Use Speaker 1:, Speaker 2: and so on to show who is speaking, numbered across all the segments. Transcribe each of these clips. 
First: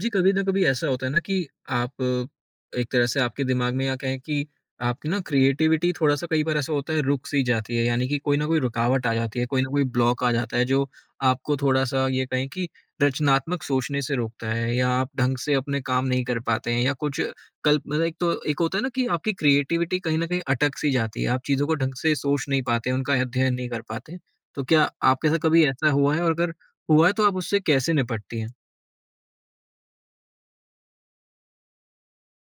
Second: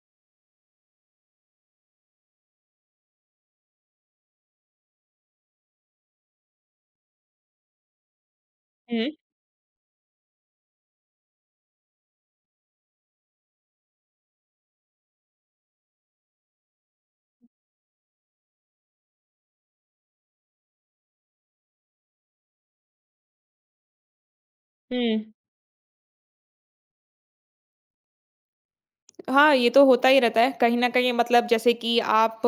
Speaker 1: जी, कभी ना कभी ऐसा होता है ना कि आप एक तरह से आपके दिमाग में या कहें कि आपकी ना क्रिएटिविटी थोड़ा-सा कई बार ऐसा होता है रुक सी जाती है, यानी कि कोई ना कोई रुकावट
Speaker 2: हुँ,
Speaker 1: आ जाती है, कोई ना कोई ब्लॉक आ जाता है जो आपको थोड़ा-सा ये कहें कि रचनात्मक सोचने से रोकता है या आप ढंग से अपने काम नहीं कर पाते हैं या कुछ कल्प मतलब एक तो एक होता है ना कि आपकी क्रिएटिविटी कहीं न कहीं अटक सी जाती है, आप चीज़ों को ढंग से सोच नहीं पाते, उनका अध्ययन नहीं कर पाते। तो क्या आपके
Speaker 2: हुँ।
Speaker 1: साथ कभी ऐसा हुआ है और अगर हुआ है तो आप उससे कैसे निपटती हैं?
Speaker 2: हाँ, ये तो होता ही रहता है। कहीं न कहीं मतलब जैसे कि आप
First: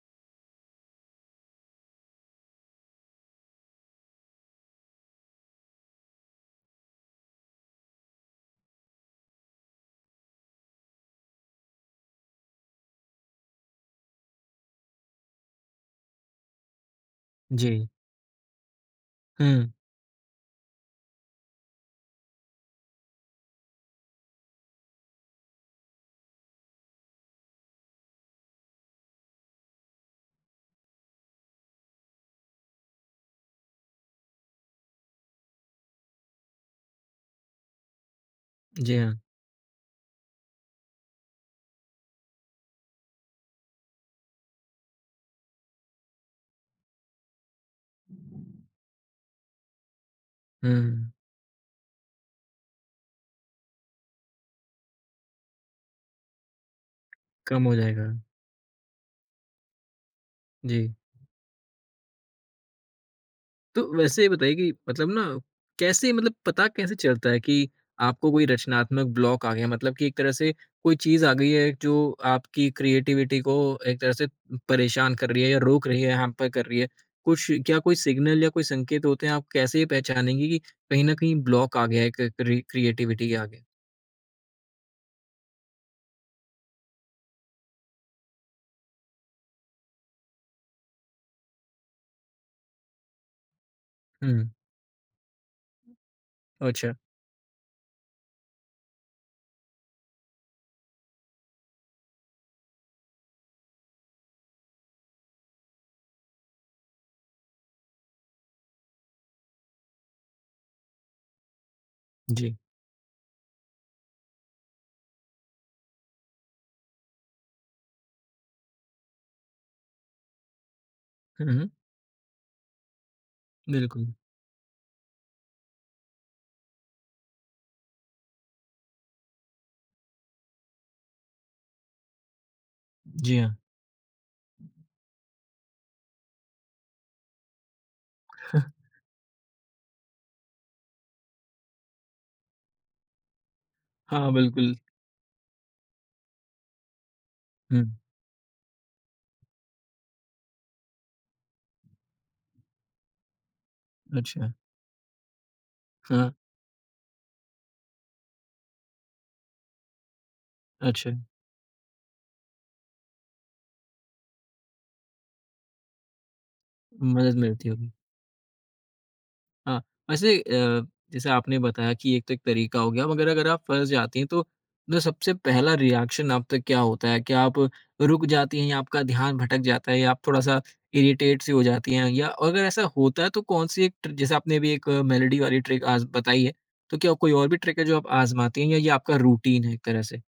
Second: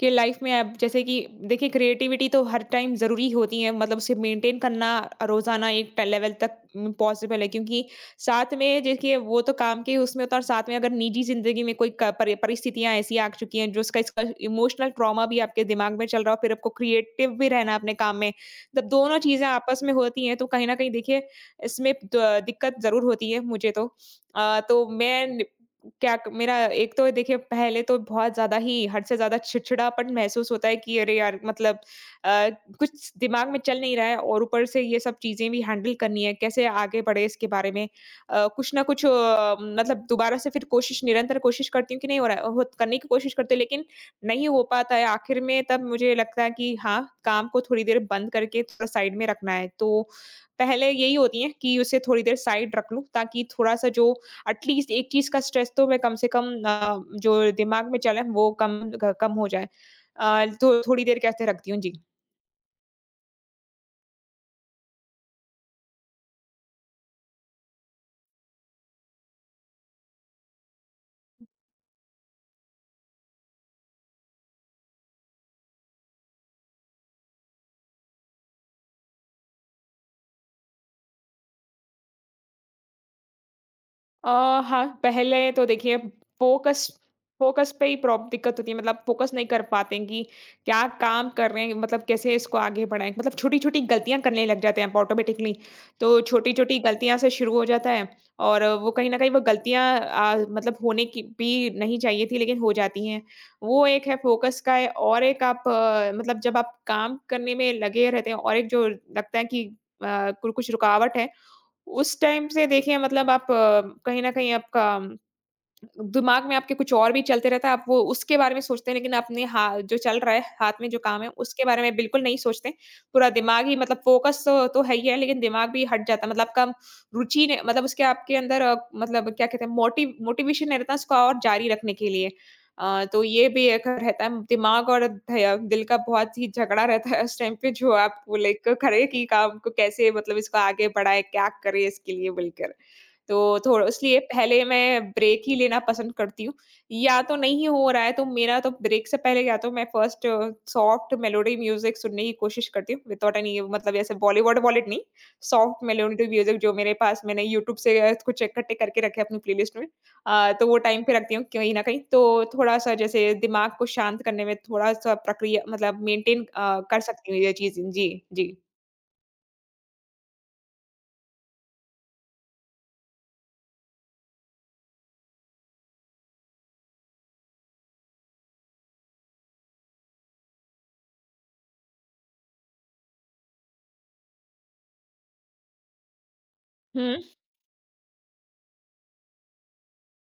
Speaker 2: के लाइफ़ में अब जैसे कि देखिए, क्रिएटिविटी तो हर टाइम ज़रूरी होती है, मतलब उसे मेंटेन करना रोज़ाना एक ट लेवल तक पॉसिबल है, क्योंकि साथ में देखिए वो तो काम के उसमें होता है। और साथ में अगर निजी ज़िंदगी में कोई क परि परिस्थितियाँ ऐसी आ चुकी हैं, जो उसका इसका इमोशनल ट्रॉमा भी आपके दिमाग में चल रहा हो, फिर आपको क्रिएटिव भी रहना है
Speaker 1: जी।
Speaker 2: अपने काम में। जब दोनों चीज़ें
Speaker 1: हुँ।
Speaker 2: आपस में होती हैं तो कहीं न कहीं देखिए इसमें द दिक्कत ज़रूर होती है, मुझे तो। तो मैं क्या क मेरा एक तो देखिए, पहले तो बहुत ज़्यादा ही, हद से ज़्यादा चिड़चिड़ापन महसूस होता है कि अरे यार! मतलब, अ, कुछ दिमाग में चल नहीं रहा है और ऊपर से ये सब चीज़ें भी हैंडल करनी है, कैसे आगे बढ़े इसके बारे में। कुछ ना
Speaker 1: जी
Speaker 2: कुछ
Speaker 1: हाँ।
Speaker 2: मतलब दोबारा से फिर कोशिश निरंतर कोशिश करती हूँ कि नहीं हो रहा है, होत करने की कोशिश करती हूँ, लेकिन नहीं हो पाता है। आखिर में तब मुझे लगता है कि हाँ, काम को थोड़ी देर बंद करके थोड़ा साइड में रखना है। तो
Speaker 1: हुँ,
Speaker 2: पहले यही होती है कि उसे थोड़ी देर साइड रख लूँ, ताकि थोड़ा-सा जो एटलीस्ट एक चीज़ का स्ट्रेस तो मैं कम से कम जो
Speaker 1: कम हो
Speaker 2: दिमाग में
Speaker 1: जाएगा।
Speaker 2: चले वो कम हो जाए। तो
Speaker 1: जी,
Speaker 2: थोड़ी देर के वास्ते रखती हूँ। जी।
Speaker 1: तो वैसे ये बताइए कि मतलब ना कैसे मतलब पता कैसे चलता है कि आपको कोई रचनात्मक ब्लॉक आ गया? मतलब कि एक तरह से कोई चीज़ आ गई है जो आपकी क्रिएटिविटी को एक तरह से परेशान कर रही है या रोक रही है, हैम्पर कर रही है। कुछ क्या कोई सिग्नल या कोई संकेत होते हैं, आप कैसे ये पहचानेंगी कि कहीं न कहीं ब्लॉक आ गया है क क्रि क्रिएटिविटी के आगे?
Speaker 2: हाँ, पहले तो देखिए, फ़ोकस फ़ोकस पे ही प्रॉ दिक्कत होती है, मतलब फ़ोकस नहीं कर पाते हैं कि क्या काम कर रहे हैं, मतलब कैसे इसको आगे बढ़ाएँ? मतलब छोटी-छोटी गलतियाँ करने
Speaker 1: हुँ,
Speaker 2: लग जाते हैं आप ऑटोमैटिकली। तो छोटी-छोटी
Speaker 1: अच्छा।
Speaker 2: गलतियाँ से शुरू हो जाता है, और वो कहीं न कहीं वो गलतियाँ मतलब होने की भी नहीं चाहिए थी, लेकिन हो जाती हैं। वो एक है फ़ोकस का है, और एक आप मतलब जब आप काम करने में लगे रहते हैं और एक जो लगता है कि अ, कु कुछ रुकावट है, उस टाइम
Speaker 1: जी।
Speaker 2: से देखिए मतलब आप कहीं न कहीं आपका दिमाग में आपके कुछ और भी चलते रहता है, आप वो उसके बारे में सोचते हैं, लेकिन अपने हा जो चल रहा है, हाथ में जो काम है,
Speaker 1: हुँ,
Speaker 2: उसके
Speaker 1: हुँ,
Speaker 2: बारे में बिल्कुल नहीं सोचते। पूरा दिमाग ही मतलब
Speaker 1: बिल्कुल।
Speaker 2: फ़ोकस तो है ही है, लेकिन दिमाग भी हट जाता है। मतलब आपका रुचि ने मतलब उसके आपके अंदर मतलब क्या कहते हैं, मोटिवेशन नहीं रहता उसको और जारी रखने के लिए। तो
Speaker 1: जी
Speaker 2: ये
Speaker 1: हाँ।
Speaker 2: भी एक रहता है, दिमाग और ध दिल का बहुत ही झगड़ा रहता है उस टाइम पे, जो आप वो लाइक करें कि काम को कैसे, मतलब इसको आगे बढ़ाएँ, क्या करें इसके लिए बोलकर। तो थोड़ा इसलिए
Speaker 1: हाँ,
Speaker 2: पहले
Speaker 1: बिल्कुल।
Speaker 2: मैं ब्रेक ही लेना पसंद करती हूँ। या तो नहीं
Speaker 1: हुँ,
Speaker 2: हो रहा है तो मेरा तो ब्रेक से पहले या तो मैं फर्स्ट सॉफ्ट मेलोडी म्यूज़िक सुनने की कोशिश करती हूँ, विथआउट एनी मतलब, ऐसे
Speaker 1: अच्छा।
Speaker 2: बॉलीवुड वॉलीवुड नहीं। सॉफ्ट मेलोडी
Speaker 1: हाँ।
Speaker 2: म्यूज़िक जो मेरे पास मैंने यूट्यूब से कुछ इकट्ठे करके रखे अपनी प्लेलिस्ट में। तो वो टाइम
Speaker 1: अच्छा,
Speaker 2: पे रखती हूँ कहीं न कहीं। तो थोड़ा-सा जैसे दिमाग को शांत करने में थोड़ा-सा प्रक्रिया मतलब मेंटेन कर सकती
Speaker 1: मदद
Speaker 2: हूँ ये
Speaker 1: मिलती
Speaker 2: चीज़ें।
Speaker 1: होगी।
Speaker 2: जी, जी।
Speaker 1: हाँ, वैसे जैसे आपने बताया कि एक तो एक तरीका हो गया, मगर अगर आप फँस जाती हैं, तो मतलब सबसे पहला रिएक्शन आप तक क्या होता है? क्या आप रुक जाती हैं या आपका ध्यान भटक जाता है या आप थोड़ा-सा इरिटेट सी हो जाती हैं? या अगर ऐसा होता है, तो कौन-सी एक ट्र जैसे आपने अभी एक मेलोडी वाली ट्रिक आज बताई है, तो क्या कोई और भी ट्रिक है जो आप आज़माती हैं या ये आपका रूटीन है एक तरह से?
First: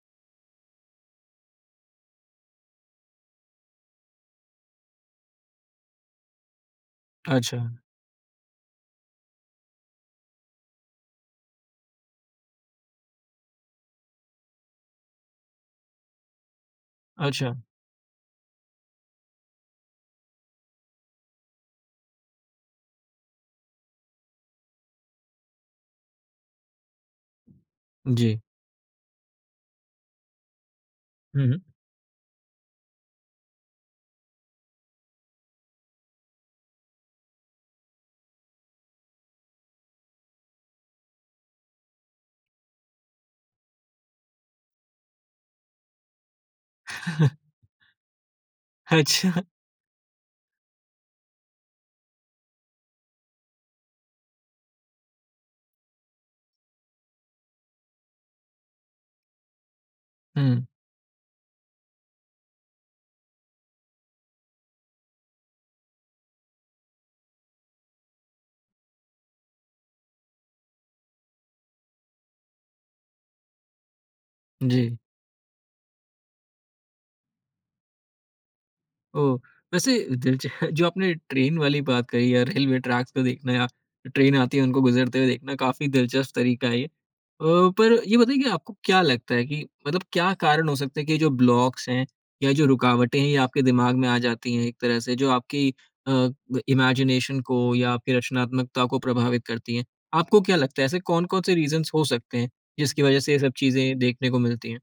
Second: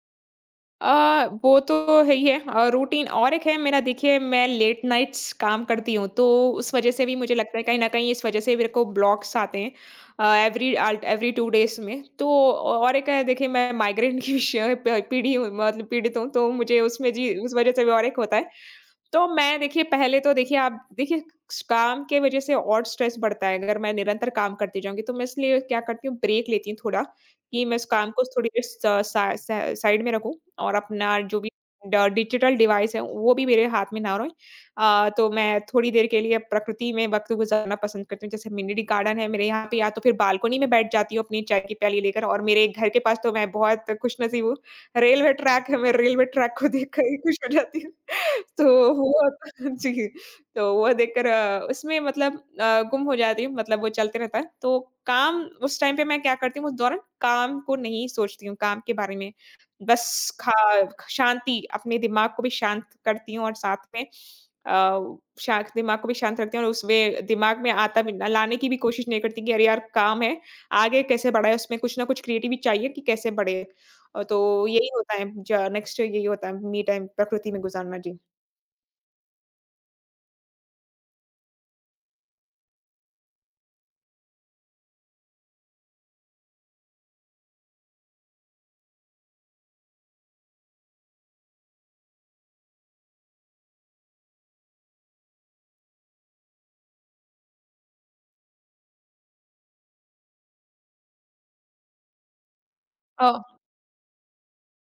Speaker 2: वो तो है ही है रूटीन। और एक है मेरा, देखिए मैं लेट नाइट्स काम करती हूँ, तो उस वज़ह से भी मुझे लगता
Speaker 1: अच्छा,
Speaker 2: है कहीं न कहीं इस वज़ह से मेरे को ब्लॉक्स आते हैं एवरी 2 डेज़ में। तो और एक है देखिए, मैं माइग्रेन की श प पीड़ी हूँ मतलब पीड़ित हूँ, तो मुझे उसमें जी उस
Speaker 1: अच्छा।
Speaker 2: वज़ह से भी और एक होता है। तो मैं देखिए पहले तो देखिए, आप देखिए स काम के वज़ह से और स्ट्रेस बढ़ता है, अगर मैं निरंतर काम करती जाऊँगी। तो मैं इसलिए क्या करती हूँ, ब्रेक लेती हूँ थोड़ा, कि मैं उस काम को
Speaker 1: जी।
Speaker 2: थोड़ी देर स सा सा साइड में रखूँ, और अपना जो
Speaker 1: हुँ,
Speaker 2: भी
Speaker 1: हुँ।
Speaker 2: ड डिजिटल डिवाइस है, वो भी मेरे हाथ में ना रहे। तो मैं थोड़ी देर के लिए प्रकृति में वक़्त गुज़ारना पसंद करती हूँ, जैसे मिनी गार्डन है मेरे यहाँ पे, या तो फिर बालकनी में बैठ जाती हूँ अपनी चाय की प्याली लेकर। और मेरे घर के पास तो मैं बहुत खुशनसीब हूँ, रेलवे ट्रैक है, मैं रेलवे ट्रैक को देखकर ही खुश हो जाती हूँ। तो वो,
Speaker 1: अच्छा।
Speaker 2: जी, तो वो देखकर उसमें मतलब गुम हो जाती हूँ, मतलब वो चलते रहता है। तो काम, उस टाइम पे मैं क्या करती हूँ, उस दौरान काम को नहीं सोचती हूँ, काम के बारे में। बस खा
Speaker 1: हुँ,
Speaker 2: शांति, अपने दिमाग को भी शांत करती हूँ, और साथ में अ, शांत दिमाग को भी शांत रखती हूँ, और उसमें दिमाग में आता भी लाने की भी कोशिश नहीं करती कि अरे यार! काम है, आगे कैसे बढ़ाएँ? उसमें कुछ ना कुछ क्रिएटिव चाहिए कि कैसे बढ़े। तो
Speaker 1: जी।
Speaker 2: यही होता है, ज नेक्स्ट यही होता है, मी टाइम प्रकृति में गुज़ारना। जी।
Speaker 1: ओह! वैसे दिलच जो आपने ट्रेन वाली बात कही या रेलवे ट्रैक्स को देखना या ट्रेन आती है उनको गुज़रते हुए देखना काफ़ी दिलचस्प तरीका है ये। अ, पर ये बताइए कि आपको क्या लगता है कि मतलब क्या कारण हो सकते हैं कि ये जो ब्लॉक्स हैं या जो रुकावटें हैं ये आपके दिमाग में आ जाती हैं एक तरह से जो आपकी अ, इमेजिनेशन को या आपकी रचनात्मकता को प्रभावित करती हैं? आपको क्या लगता है ऐसे कौन-कौन से रीज़न्स हो सकते हैं जिसकी वज़ह
Speaker 2: अ,
Speaker 1: से ये सब चीज़ें देखने को मिलती हैं?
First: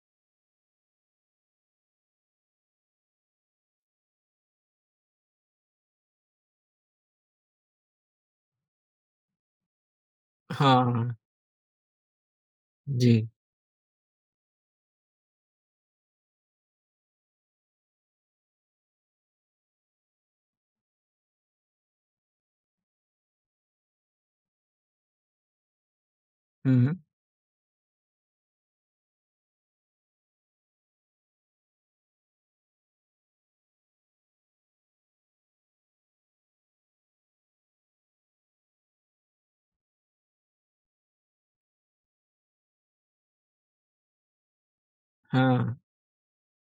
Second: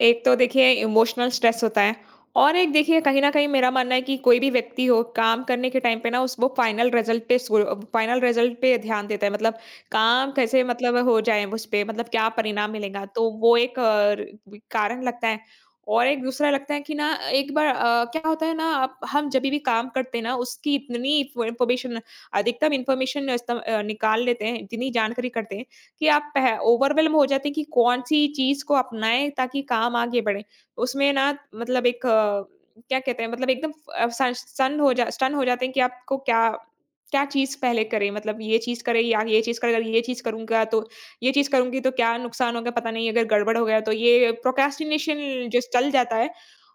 Speaker 2: एक तो देखिए इमोशनल स्ट्रेस होता है, और एक देखिए कहीं न कहीं मेरा मानना है कि कोई भी व्यक्ति हो काम करने के टाइम पे ना उस वो फ़ाइनल रिज़ल्ट पे ध्यान देता है, मतलब काम
Speaker 1: हाँ,
Speaker 2: कैसे
Speaker 1: हाँ।
Speaker 2: मतलब
Speaker 1: हाँ,
Speaker 2: हो जाए उसपे, मतलब क्या परिणाम मिलेगा।
Speaker 1: जी।
Speaker 2: तो वो एक अ, र कारण लगता है। और एक दूसरा लगता है कि ना, एक बार क्या होता है ना, आप हम जभी भी काम करते हैं ना उसकी इतनी इन्फ़ो इन्फ़ॉर्मेशन, अधिकतम इन्फ़ॉर्मेशन निकाल लेते हैं, इतनी जानकारी करते हैं कि आप पह
Speaker 1: हुँ, हुँ।
Speaker 2: ओवरवेल्म हो जाते हैं कि कौन-सी चीज़ को अपनाएँ ताकि काम आगे बढ़े। उसमें ना मतलब एक क्या कहते हैं, मतलब एकदम सन सन हो जा स्टन हो जाते हैं कि आपको क्या क्या चीज़ पहले करें, मतलब ये चीज़ करें या ये चीज़ करें, अगर ये चीज़ करूँगा तो ये चीज़ करूँगी तो क्या नुकसान होगा पता नहीं, अगर गड़बड़ हो गया तो। ये प्रोक्रेस्टिनेशन जो
Speaker 1: हाँ।
Speaker 2: चल जाता है,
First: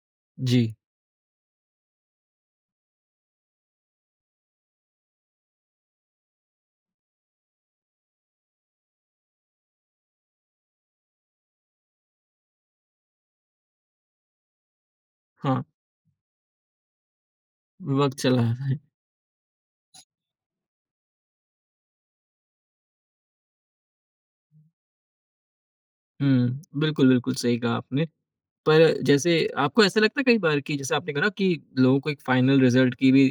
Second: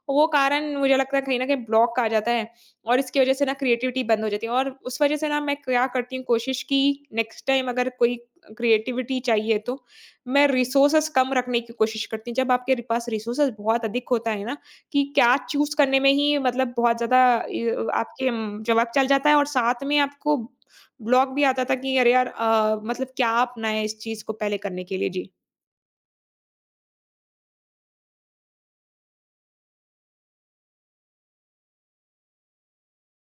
Speaker 2: वो
Speaker 1: जी।
Speaker 2: कारण मुझे लगता है कहीं न कहीं ब्लॉक आ जाता है, और इसकी वज़ह से ना क्रिएटिविटी बंद हो जाती है। और उस वज़ह से ना मैं क्या करती हूँ कोशिश, कि नेक्स्ट टाइम अगर कोई क्रिएटिविटी चाहिए तो मैं रिसोर्सेस कम रखने की कोशिश करती हूँ। जब आपके पास रिसोर्सेस बहुत अधिक होता है ना, कि क्या
Speaker 1: हाँ।
Speaker 2: चूज़ करने में ही मतलब बहुत ज़्यादा इ
Speaker 1: वक़्त
Speaker 2: आपके
Speaker 1: चला आ रहा है।
Speaker 2: जवाब चल जाता है, और साथ में आपको ब्लॉक भी आता था कि अरे यार, मतलब क्या अपनाएँ इस चीज़ को पहले करने के लिए? जी।
Speaker 1: हुँ, बिल्कुल, बिल्कुल सही कहा आपने। पर जैसे आपको ऐसा लगता है कई बार कि जैसे आपने कहा ना कि लोगों को एक फाइनल रिज़ल्ट की भी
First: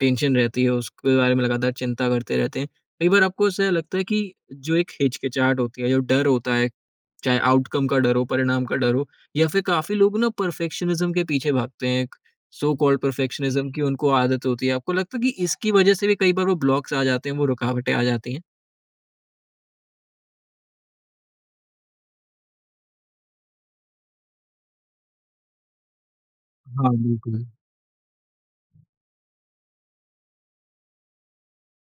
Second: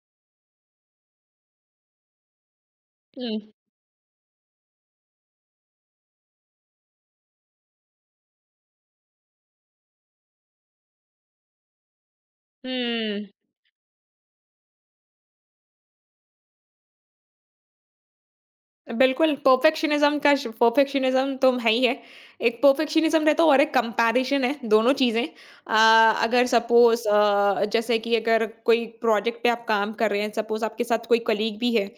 Speaker 1: टेंशन रहती है, उसके बारे में लगातार चिंता करते रहते हैं। कई बार आपको
Speaker 2: हुँ।
Speaker 1: ऐसा लगता है कि जो एक हिचकिचाहट होती है, जो डर होता है, चाहे आउटकम का डर हो, परिणाम का डर हो या फिर काफ़ी लोग ना परफेक्शनिज़्म के पीछे भागते हैं, एक सो कॉल्ड
Speaker 2: हुँ।
Speaker 1: परफेक्शनिज़्म की उनको आदत होती है। आपको लगता है कि इसकी वज़ह से भी कई बार वो ब्लॉक्स आ जाते हैं, वो रुकावटें आ जाती हैं?
Speaker 2: बिल्कुल, परफेक्शनिज़्म का श परफेक्शनिज़्म तो है ही है। एक परफेक्शनिज़्म रहता है और एक कंपैरिज़न है, दोनों चीज़ें। अ, अगर
Speaker 1: हाँ,
Speaker 2: सपोज़
Speaker 1: बिल्कुल।
Speaker 2: जैसे कि अगर कोई प्रोजेक्ट पे आप काम कर रहे हैं, सपोज़ आपके साथ कोई कलीग भी है,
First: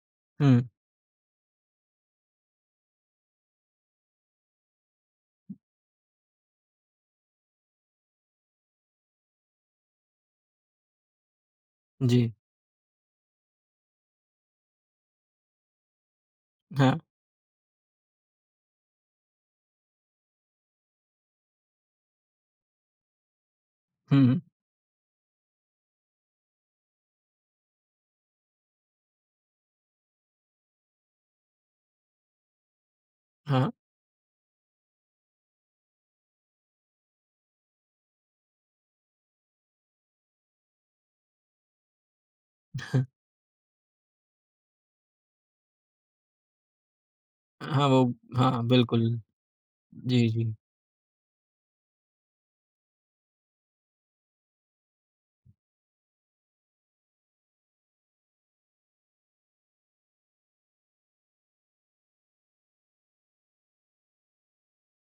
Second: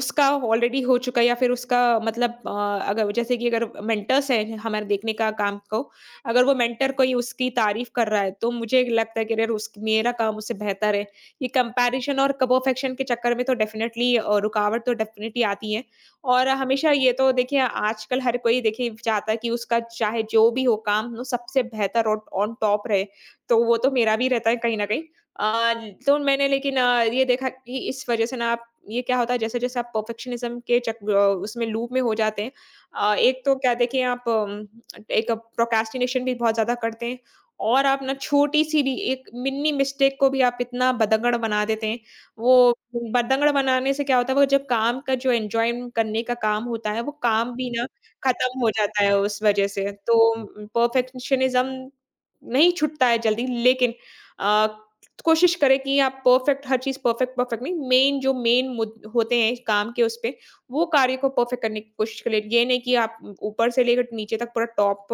Speaker 2: उसका
Speaker 1: हुँ,
Speaker 2: ऑलरेडी हो चुका है, या फिर उसका मतलब अगर जैसे कि अगर मेंटर्स हैं हमारे देखने का काम को, अगर वो मेंटर कोई उसकी तारीफ़ कर रहा है, तो मुझे लगता है कि अरे उस मेरा काम उससे बेहतर है। ये कंपैरिज़न
Speaker 1: जी।
Speaker 2: और क परफेक्शन के चक्कर में तो डेफ़िनेटली रुकावट तो डेफ़िनेटली आती है। और हमेशा
Speaker 1: हाँ।
Speaker 2: ये तो देखिए आजकल हर कोई देखिए चाहता है कि उसका चाहे जो भी हो काम वो सबसे बेहतर और ऑन टॉप रहे, तो वो तो मेरा
Speaker 1: हुँ,
Speaker 2: भी
Speaker 1: हुँ।
Speaker 2: रहता है कहीं ना कहीं। आ, तो मैंने लेकिन ये देखा कि इस वजह से ना आप ये क्या होता है, जैसे जैसे आप परफेक्शनिज्म के उसमें लूप में हो जाते हैं, एक तो
Speaker 1: हाँ,
Speaker 2: क्या देखिए आप एक प्रोक्रेस्टिनेशन भी बहुत ज्यादा करते हैं, और आप ना छोटी सी भी एक मिनी मिस्टेक को भी आप इतना बदंगड़ बना देते हैं। वो बतंगड़ बनाने से क्या होता है, वो जब काम का जो एन्जॉय करने का काम होता है, वो काम भी ना
Speaker 1: हाँ, वो
Speaker 2: खत्म
Speaker 1: हाँ,
Speaker 2: हो जाता
Speaker 1: बिल्कुल।
Speaker 2: है उस वजह से।
Speaker 1: जी,
Speaker 2: तो
Speaker 1: जी।
Speaker 2: परफेक्शनिज़्म नहीं छूटता है जल्दी, लेकिन अ, कोशिश करें कि आप परफेक्ट, हर चीज़ परफेक्ट परफेक्ट नहीं, मेन जो मेन मुद होते हैं काम के, उस पे वो कार्य को परफेक्ट करने की कोशिश करें। ये नहीं कि आप ऊपर से लेकर नीचे तक पूरा top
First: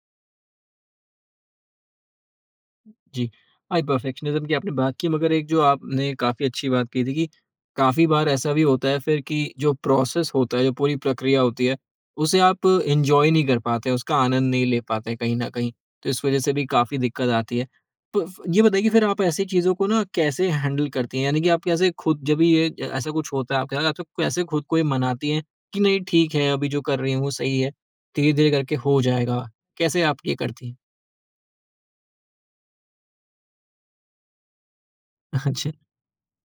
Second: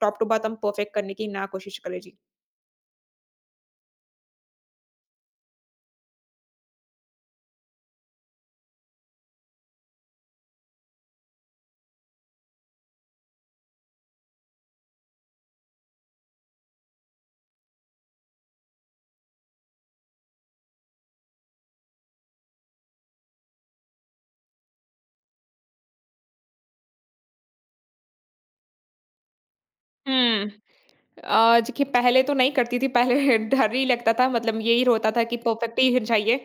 Speaker 2: top to bottom perfect करने की ना कोशिश करें। जी।
Speaker 1: जी। हाँ, परफेक्शनिज़्म की आपने बात की मगर एक जो आपने काफ़ी अच्छी बात कही थी कि काफ़ी बार ऐसा भी होता है फिर कि जो प्रोसेस होता है, जो पूरी प्रक्रिया होती है, उसे आप एन्जॉय नहीं कर पाते, उसका आनंद नहीं ले पाते कहीं न कहीं। तो इस वज़ह से भी काफ़ी दिक्कत आती है। तो फ ये बताइए कि फिर आप ऐसी चीज़ों को ना कैसे हैंडल करती हैं? यानी कि आप कैसे खुद जब भी ये ऐसा कुछ होता है आपके साथ, आप तो कैसे खुद को ये मनाती हैं कि नहीं ठीक है, अभी जो कर रही हूँ सही है, धीरे-धीरे करके हो जाएगा? कैसे आप ये
Speaker 2: हुँ।
Speaker 1: करती हैं?
Speaker 2: देखिए पहले तो नहीं करती थी, पहले डर ही लगता था, मतलब यही होता था कि
Speaker 1: अच्छा।
Speaker 2: परफेक्ट ही चाहिए।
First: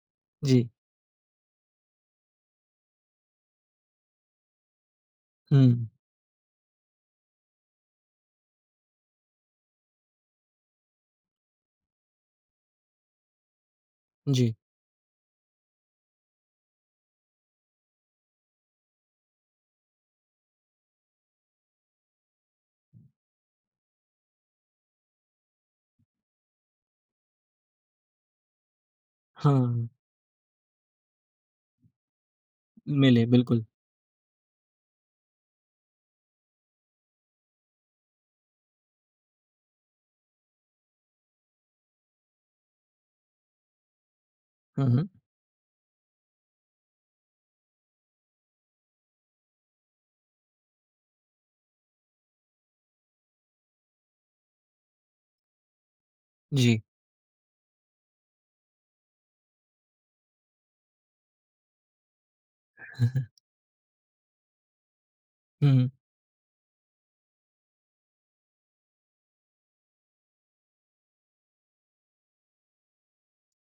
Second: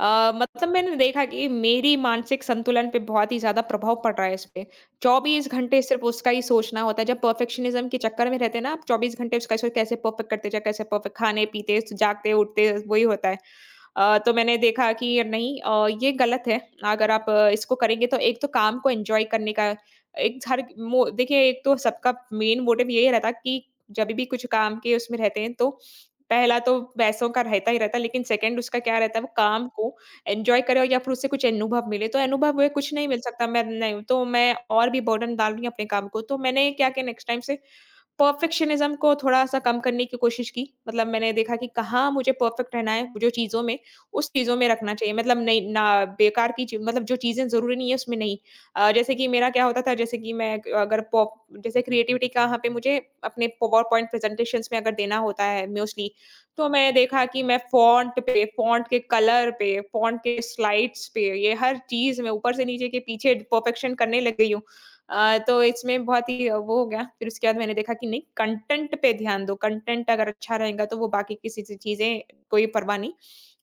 Speaker 1: जी।
Speaker 2: मतलब मैंने देखा कि मेरी मानसिक संतुलन पे बहुत ही ज़्यादा प्रभाव पड़ रहा है इस पे। 24 घंटे
Speaker 1: हुँ।
Speaker 2: सिर्फ़ उसका ही सोचना होता है, जब परफेक्शनिज़्म के चक्कर में रहते हैं ना, आप 24 घंटे उसका सोच, कैसे परफेक्ट करते जाएँ, कैसे परफेक्ट खाने-पीते, स जागते-उठते वही होता है। तो
Speaker 1: जी,
Speaker 2: मैंने देखा कि नहीं, ये गलत है। अगर आप इसको करेंगे तो एक तो काम को एन्जॉय करने का एक हर मो देखिए एक तो सबका मेन मोटिव यही रहता है कि जब भी कुछ काम के उसमें रहते हैं तो पहला तो पैसों का रहता ही रहता है, लेकिन सेकंड उसका क्या रहता है वो काम
Speaker 1: हाँ,
Speaker 2: को एन्जॉय करें या फिर उससे कुछ अनुभव मिले। तो अनुभव हुए कुछ नहीं मिल
Speaker 1: मिले
Speaker 2: सकता मैं
Speaker 1: बिल्कुल।
Speaker 2: नहीं तो मैं और भी बर्डन डाल रही हूँ अपने काम को। तो मैंने क्या किया नेक्स्ट टाइम से परफेक्शनिज़्म को थोड़ा-सा कम करने की कोशिश की। मतलब मैंने देखा कि कहाँ मुझे परफेक्ट रहना है, जो चीज़ों में, उस चीज़ों में
Speaker 1: हुँ,
Speaker 2: रखना
Speaker 1: हुँ,
Speaker 2: चाहिए। मतलब नहीं ना, बेकार की चीज़ मतलब जो चीज़ें ज़रूरी नहीं है, उसमें नहीं। जैसे कि मेरा क्या होता था, जैसे कि मैं अगर पॉप जैसे क्रिएटिविटी का यहाँ पे मुझे अपने पावर पॉइंट प्रेज़ेंटेशंस में अगर देना होता है मोस्टली, तो
Speaker 1: जी।
Speaker 2: मैं देखा कि मैं फ़ॉन्ट पे, फ़ॉन्ट के कलर पे, फ़ॉन्ट के स्लाइड्स पे, ये हर चीज़ में ऊपर से नीचे के पीछे परफेक्शन करने लग गई हूँ। तो
Speaker 1: हुँ,
Speaker 2: इसमें बहुत ही वो हो गया, फिर उसके बाद मैंने देखा कि नहीं कंटेंट पे ध्यान दो, कंटेंट अगर अच्छा रहेगा तो वो बाकी किसी ची चीज़ें कोई परवाह नहीं।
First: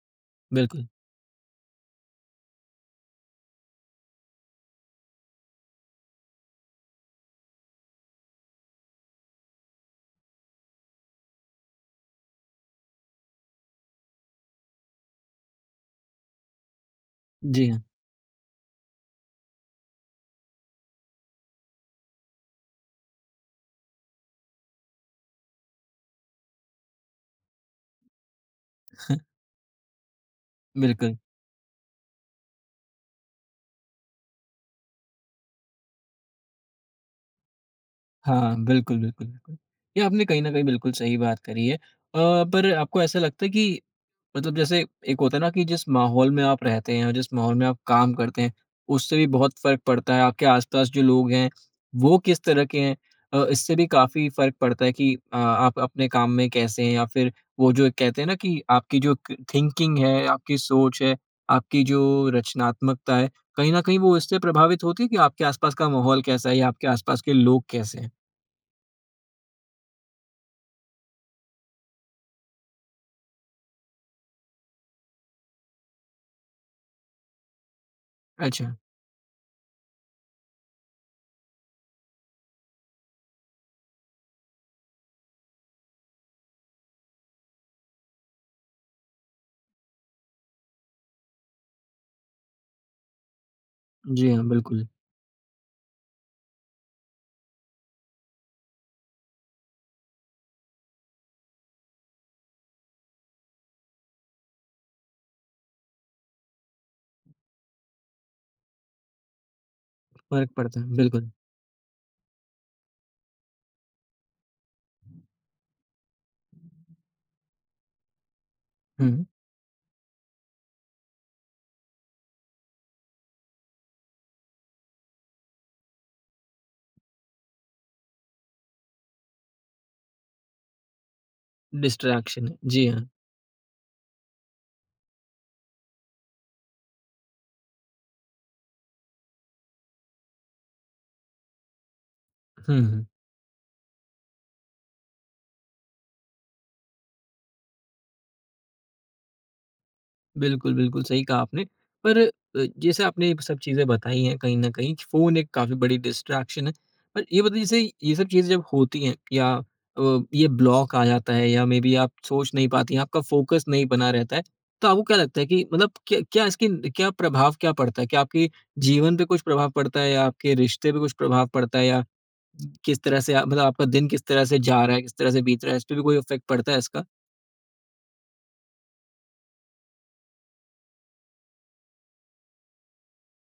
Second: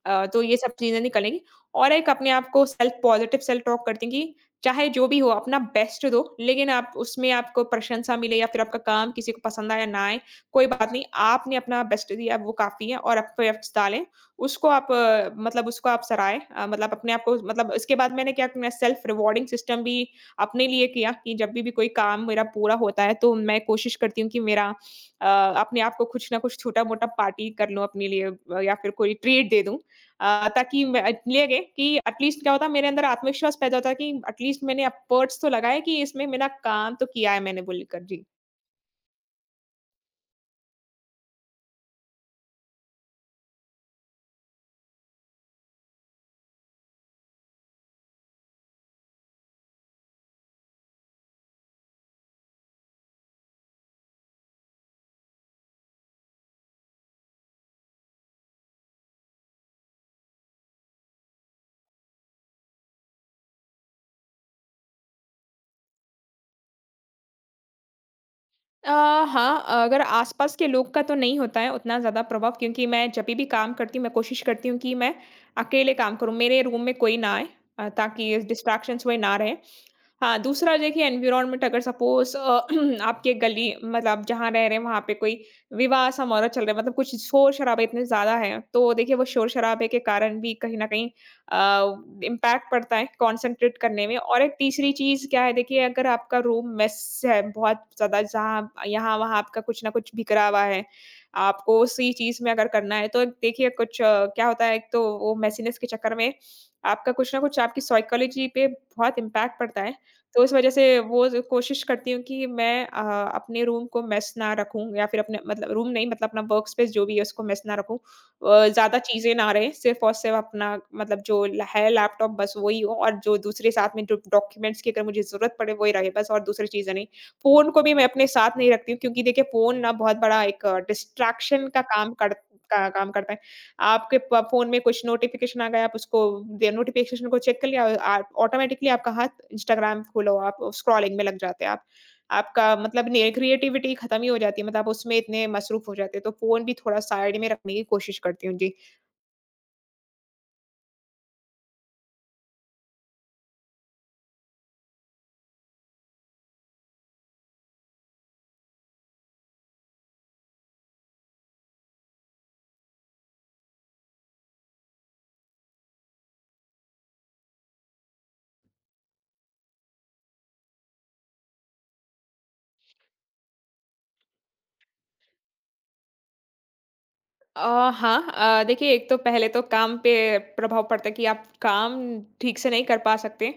Speaker 2: तो ये सब
Speaker 1: बिल्कुल।
Speaker 2: चीज़ें निकलेंगी और एक अपने आप को सेल्फ पॉज़िटिव सेल्फ टॉक करते हैं कि चाहे जो भी हो अपना बेस्ट दो, लेकिन आप उसमें आपको प्रशंसा मिले या फिर आपका काम किसी को पसंद आए या ना आए, कोई बात नहीं, आपने अपना बेस्ट दिया वो काफ़ी है और आप एफ़र्ट्स डालें, उसको आप मतलब उसको आप सराहें मतलब अपने आप को
Speaker 1: जी
Speaker 2: मतलब
Speaker 1: हाँ,
Speaker 2: इसके बाद मैंने क्या किया सेल्फ रिवॉर्डिंग सिस्टम भी अपने लिए किया कि जब भी कोई काम मेरा पूरा होता है, तो मैं कोशिश करती हूँ कि मेरा अ, अपने आप को कुछ ना कुछ छोटा-मोटा पार्टी कर लूँ अपने लिए, या फिर कोई ट्रीट दे दूँ। ताकि मैं
Speaker 1: बिल्कुल।
Speaker 2: इसलिए गए कि एटलीस्ट क्या होता है मेरे अंदर आत्मविश्वास पैदा होता है कि एटलीस्ट मैंने एफर्ट्स तो लगाए कि इसमें मेरा काम तो किया है मैंने बोलकर। जी।
Speaker 1: हाँ, बिल्कुल, बिल्कुल, बिल्कुल। ये आपने कहीं न कहीं बिल्कुल सही बात करी है। पर आपको ऐसा लगता है कि मतलब जैसे एक होता है ना कि जिस माहौल में आप रहते हैं और जिस माहौल में आप काम करते हैं, उससे भी बहुत फ़र्क पड़ता है। आपके आस-पास जो लोग हैं, वो किस तरह के हैं इससे भी काफ़ी फ़र्क पड़ता है कि आप अपने काम में कैसे हैं या फिर वो जो कहते हैं ना कि आपकी जो क थिंकिंग है, आपकी सोच है, आपकी जो रचनात्मकता है, कहीं न कहीं वो इससे प्रभावित होती है कि आपके आस-पास का माहौल कैसा है या आपके आस-पास के लोग कैसे हैं?
Speaker 2: अ, हाँ, अगर आसपास के लोग का तो नहीं होता है उतना ज़्यादा प्रभाव क्योंकि मैं जब भी काम करती हूँ, मैं कोशिश करती हूँ कि मैं अकेले काम करूँ। मेरे रूम में कोई ना आए, ताकि
Speaker 1: अच्छा।
Speaker 2: डिस्ट्रैक्शंस हुए ना रहे। हाँ, दूसरा देखिए एनवायरनमेंट अगर सपोज़ आपके गली मतलब जहाँ रह रहे हैं वहाँ पे कोई विवाह समारोह चल रहा है, मतलब कुछ शोर-शराबे इतने ज़्यादा हैं, तो देखिए वो शोर-शराबे के कारण भी कहीं न कहीं इम्पैक्ट पड़ता है कॉन्संट्रेट करने में।
Speaker 1: जी
Speaker 2: और
Speaker 1: हाँ,
Speaker 2: एक
Speaker 1: बिल्कुल।
Speaker 2: तीसरी चीज़ क्या है देखिए, अगर आपका रूम मेस है बहुत ज़्यादा, जहाँ यहाँ-वहाँ आपका कुछ ना कुछ बिखरा हुआ है, आपको उसी चीज़ में अगर करना है तो देखिए कुछ क्या होता है एक तो वो मेसीनेस के चक्कर में आपका कुछ ना कुछ आपकी साइकोलॉजी पे बहुत इम्पैक्ट पड़ता है। तो
Speaker 1: फ़र्क
Speaker 2: इस वज़ह
Speaker 1: पड़ता
Speaker 2: से
Speaker 1: है,
Speaker 2: वो
Speaker 1: बिल्कुल।
Speaker 2: ज़ कोशिश करती हूँ कि मैं अपने रूम को मेस ना रखूँ या फिर अपने मतलब रूम नहीं मतलब अपना वर्क स्पेस जो भी है उसको मेस ना रखूँ। ज़्यादा
Speaker 1: हुँ।
Speaker 2: चीज़ें ना रहें, सिर्फ़ और सिर्फ़ अपना मतलब जो ल है लैपटॉप बस वही हो और जो दूसरे साथ में जो डॉक्यूमेंट्स की अगर मुझे ज़रूरत पड़े वही रहे बस, और दूसरी चीज़ें नहीं। फ़ोन को भी मैं अपने साथ नहीं रखती हूँ क्योंकि देखिए फ़ोन ना बहुत बड़ा एक डिस्ट्रैक्शन
Speaker 1: डिस्ट्रैक्शन है। जी
Speaker 2: का
Speaker 1: हाँ।
Speaker 2: काम करता है। आपके प फ़ोन में कुछ नोटिफ़िकेशन आ गया, आप उसको दे नोटिफ़िकेशन को चेक कर लिया और आप ऑटोमैटिकली आपका हाथ इंस्टाग्राम खोलो, आप स्क्रॉलिंग में लग जाते हैं आप। आपका
Speaker 1: हुँ, हुँ।
Speaker 2: मतलब ने क्रिएटिविटी खत्म ही हो जाती है, मतलब आप उसमें इतने मसरूफ़ हो जाते हैं, तो फ़ोन भी थोड़ा साइड में रखने की कोशिश करती हूँ। जी।
Speaker 1: बिल्कुल, बिल्कुल सही कहा आपने। पर जैसे आपने ये सब चीज़ें बताई हैं कहीं न कहीं कि फ़ोन एक काफ़ी बड़ी डिस्ट्रैक्शन है। पर ये बताइए जैसे ये सब चीज़ें जब होती हैं या ये ब्लॉक आ जाता है या मेबी आप सोच नहीं पाती हैं, आपका फ़ोकस नहीं बना रहता है। तो आपको क्या लगता है कि मतलब क्या क्या इसके क्या प्रभाव क्या पड़ता है? क्या आपके जीवन पे कुछ प्रभाव पड़ता है या आपके रिश्ते पे कुछ प्रभाव पड़ता है या किस तरह से आप मतलब आपका दिन किस तरह से जा रहा है, किस तरह से बीत रहा है, इस पे भी कोई इफ़ेक्ट पड़ता है इसका?
Speaker 2: हाँ, देखिए एक तो पहले तो काम पे प्रभाव पड़ता है कि आप काम ठीक से नहीं कर पा सकते।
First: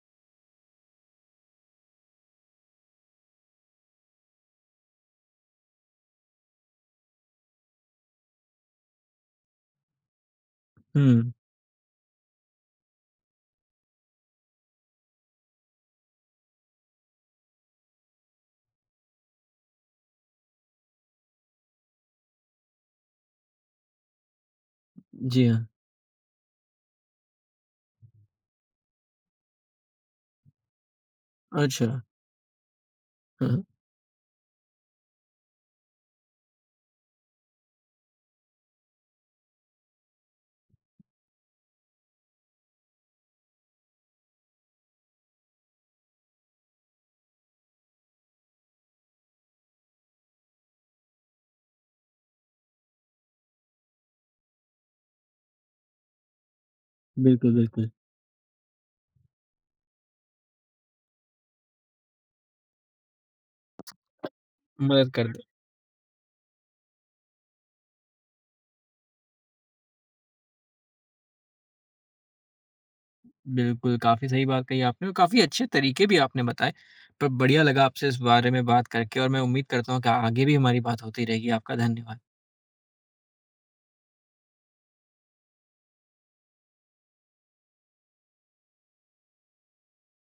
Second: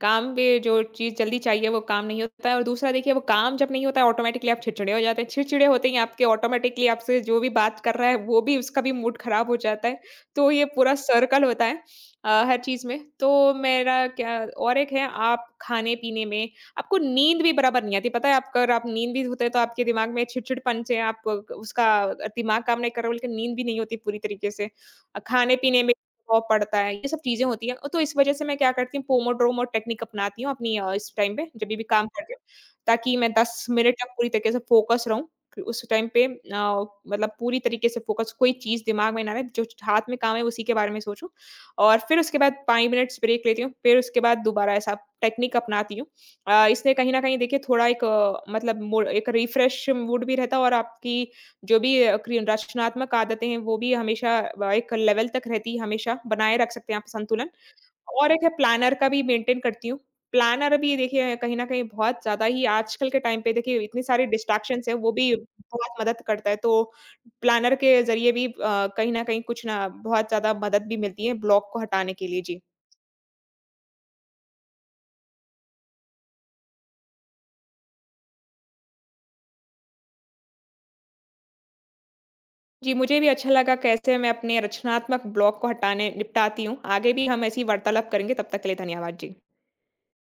Speaker 2: काम पे जो चीज़ जल्दी चाहिए वो काम नहीं होता है और दूसरा देखिए वो काम जब नहीं होता है ऑटोमेटिकली आप चिड़चिड़े हो जाते हैं। चिड़चिड़े होते ही आपके ऑटोमेटिकली आपसे जो भी बात कर रहा है वो भी उसका भी मूड खराब हो जाता है। तो ये पूरा
Speaker 1: हुँ।
Speaker 2: सर्कल होता है हर चीज़ में। तो मेरा क्या, और एक है आप खाने-पीने में आपको नींद भी बराबर नहीं आती। पता है आप अगर आप नींद भी होते हैं तो आपके दिमाग में चिड़चिड़पन से आप उसका दिमाग काम नहीं कर रहा बल्कि नींद भी नहीं होती पूरी तरीके से।
Speaker 1: जी हाँ।
Speaker 2: खाने-पीने में प्रभाव पड़ता है, ये सब चीज़ें होती हैं। तो इस वज़ह से मैं क्या करती हूँ पोमोड्रोमो टेक्निक अपनाती हूँ अपनी, इस टाइम पे जभी भी
Speaker 1: अच्छा।
Speaker 2: काम करती हूँ, ताकि मैं
Speaker 1: हाँ, हाँ।
Speaker 2: 10 मिनट तक पूरी तरीके से फ़ोकस रहूँ। कि उस टाइम पे मतलब पूरी तरीके से फ़ोकस, कोई चीज़ दिमाग में ना रहे, जो हाथ में काम है उसी के बारे में सोचूँ और फिर उसके बाद 5 मिनट्स ब्रेक लेती हूँ, फिर उसके बाद दोबारा ऐसा टेक्निक अपनाती हूँ। इससे कहीं न कहीं देखिए थोड़ा एक मतलब मूड एक रिफ्रेश मूड भी रहता है और आपकी जो भी क्रि रचनात्मक आदतें हैं, वो भी हमेशा व एक लेवल तक रहती है, हमेशा बनाए रख सकते हैं आप संतुलन।
Speaker 1: बिल्कुल, बिल्कुल।
Speaker 2: और एक है प्लानर का भी मेंटेन करती हूँ। प्लानर भी देखिए कहीं न कहीं बहुत ज़्यादा ही आजकल के टाइम पे देखिए इतनी सारी डिस्ट्रैक्शंस हैं,
Speaker 1: मदद
Speaker 2: वो भी
Speaker 1: कर दे।
Speaker 2: बहुत मदद करता है। तो प्लानर के ज़रिए भी कहीं न कहीं कुछ ना बहुत ज़्यादा मदद भी मिलती है ब्लॉक को हटाने के लिए। जी।
Speaker 1: बिल्कुल, काफ़ी सही बात कही आपने और काफ़ी अच्छे तरीके भी आपने बताए। पर बढ़िया लगा आपसे इस बारे में बात करके और मैं उम्मीद करता हूँ कि आगे भी हमारी बात होती रहेगी। आपका धन्यवाद।
Speaker 2: जी, मुझे भी अच्छा लगा कैसे मैं अपने रचनात्मक ब्लॉक को हटाने निपटाती हूँ। आगे भी हम ऐसी वार्तालाप करेंगे, तब तक के लिए धन्यवाद। जी।